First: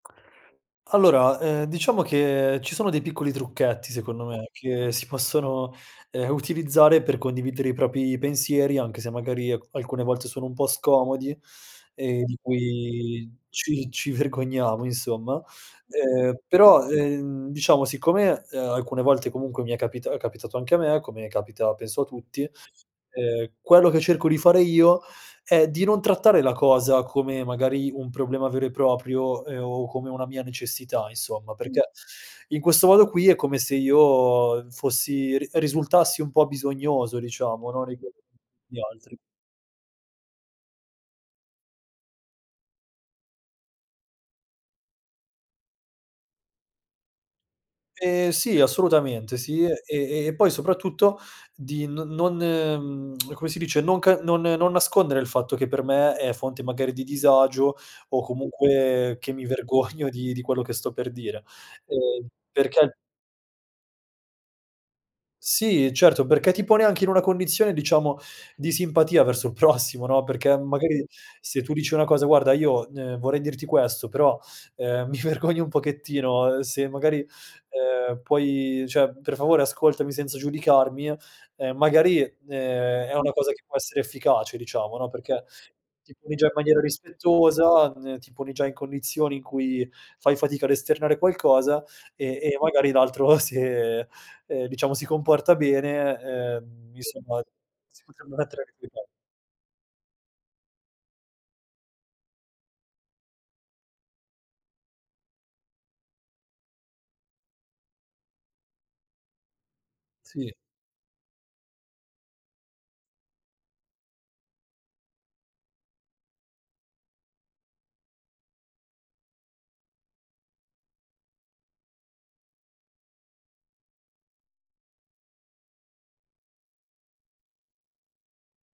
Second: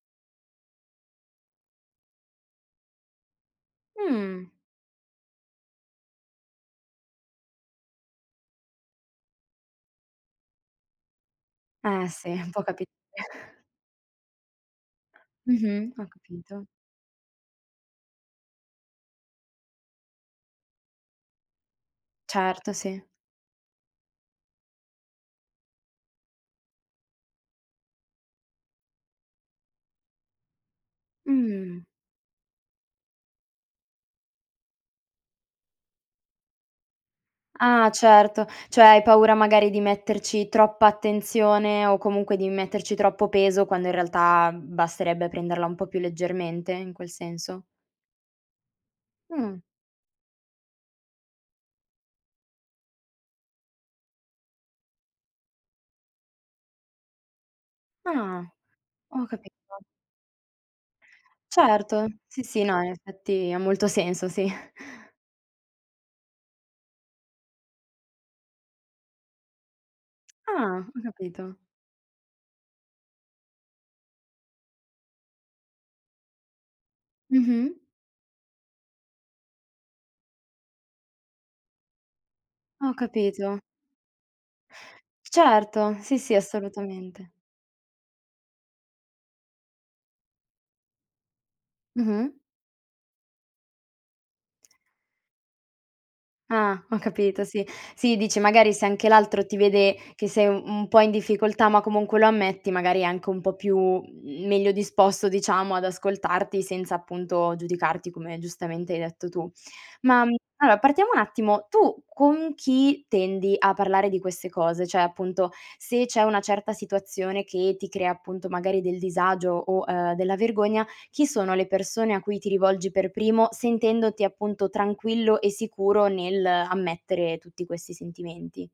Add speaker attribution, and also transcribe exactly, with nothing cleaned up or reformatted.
Speaker 1: Allora, ehm, diciamo che ci sono dei piccoli trucchetti secondo me
Speaker 2: Mh.
Speaker 1: che si possono, ehm, utilizzare per condividere i propri pensieri, anche se magari al alcune volte sono un po' scomodi
Speaker 2: Eh,
Speaker 1: e
Speaker 2: sì.
Speaker 1: di
Speaker 2: Può capitare.
Speaker 1: cui ci ci vergogniamo, insomma.
Speaker 2: Mh-mh, ho
Speaker 1: Ehm,
Speaker 2: capito.
Speaker 1: però, ehm, diciamo, siccome, ehm, alcune volte comunque mi è capita è capitato anche a me, come capita penso a tutti,
Speaker 2: Certo, sì.
Speaker 1: ehm, quello che cerco di fare io è di non trattare la cosa come magari un problema vero e proprio, ehm, o come una mia necessità, insomma, perché
Speaker 2: Mh.
Speaker 1: in questo modo qui è come se io fossi r risultassi un po' bisognoso, diciamo, no,
Speaker 2: Ah,
Speaker 1: nei confronti
Speaker 2: certo.
Speaker 1: di
Speaker 2: ceh hai
Speaker 1: altri.
Speaker 2: paura magari di metterci troppa attenzione o comunque di metterci troppo peso, quando in realtà, mhmm, basterebbe prenderla un po' più leggermente, in quel senso?
Speaker 1: Ehm, sì, assolutamente
Speaker 2: Mh.
Speaker 1: sì. E e e poi soprattutto di n non, mhmm, come si dice, non ca non non nascondere il fatto che per me è fonte magari di disagio o
Speaker 2: Ah.
Speaker 1: comunque
Speaker 2: Ho
Speaker 1: che mi
Speaker 2: capito.
Speaker 1: vergogno di di quello che sto per dire,
Speaker 2: Certo.
Speaker 1: ehm,
Speaker 2: Sì, sì, no, in
Speaker 1: perché
Speaker 2: effetti ha molto senso, sì.
Speaker 1: Sì, certo. Perché ti pone anche in una condizione, diciamo, di simpatia verso il prossimo, no, perché, mhmm,
Speaker 2: Ah. Ho
Speaker 1: magari
Speaker 2: capito.
Speaker 1: se tu dici una cosa: "Guarda, io, ehm, vorrei dirti questo, però, ehm, mi vergogno un pochettino, ehm, se magari,
Speaker 2: Mh-mh.
Speaker 1: ehm, puoi ceh per favore ascoltami senza giudicarmi", ehm, magari,
Speaker 2: Ho
Speaker 1: ehm, è una cosa
Speaker 2: capito.
Speaker 1: che può essere efficace, diciamo, no, perché
Speaker 2: Certo,
Speaker 1: ti
Speaker 2: sì, sì,
Speaker 1: poni già in maniera
Speaker 2: assolutamente.
Speaker 1: rispettosa, ehm, ti poni già in condizioni in cui fai fatica ad esternare qualcosa
Speaker 2: Mh-mh.
Speaker 1: e e magari l'altro, se, ehm, diciamo, si comporta bene,
Speaker 2: Ah,
Speaker 1: ehm,
Speaker 2: ho
Speaker 1: insomma
Speaker 2: capito, sì.
Speaker 1: si
Speaker 2: Sì,
Speaker 1: potrebbe
Speaker 2: dici,
Speaker 1: mettere nei
Speaker 2: magari se
Speaker 1: tuoi panni.
Speaker 2: anche l'altro ti vede che sei, u un po' in difficoltà, ma comunque lo ammetti, magari è anche un po' più, uhm, meglio disposto, diciamo, ad ascoltarti senza appunto giudicarti, come giustamente hai detto tu. Ma
Speaker 1: Sì.
Speaker 2: allora, partiamo un attimo. Tu con chi tendi a parlare di queste cose? ceh, appunto, se c'è una certa situazione che ti crea appunto magari del disagio o, ehm, della vergogna, chi sono le persone a cui ti rivolgi per primo sentendoti appunto tranquillo e sicuro nell'ammettere tutti questi sentimenti?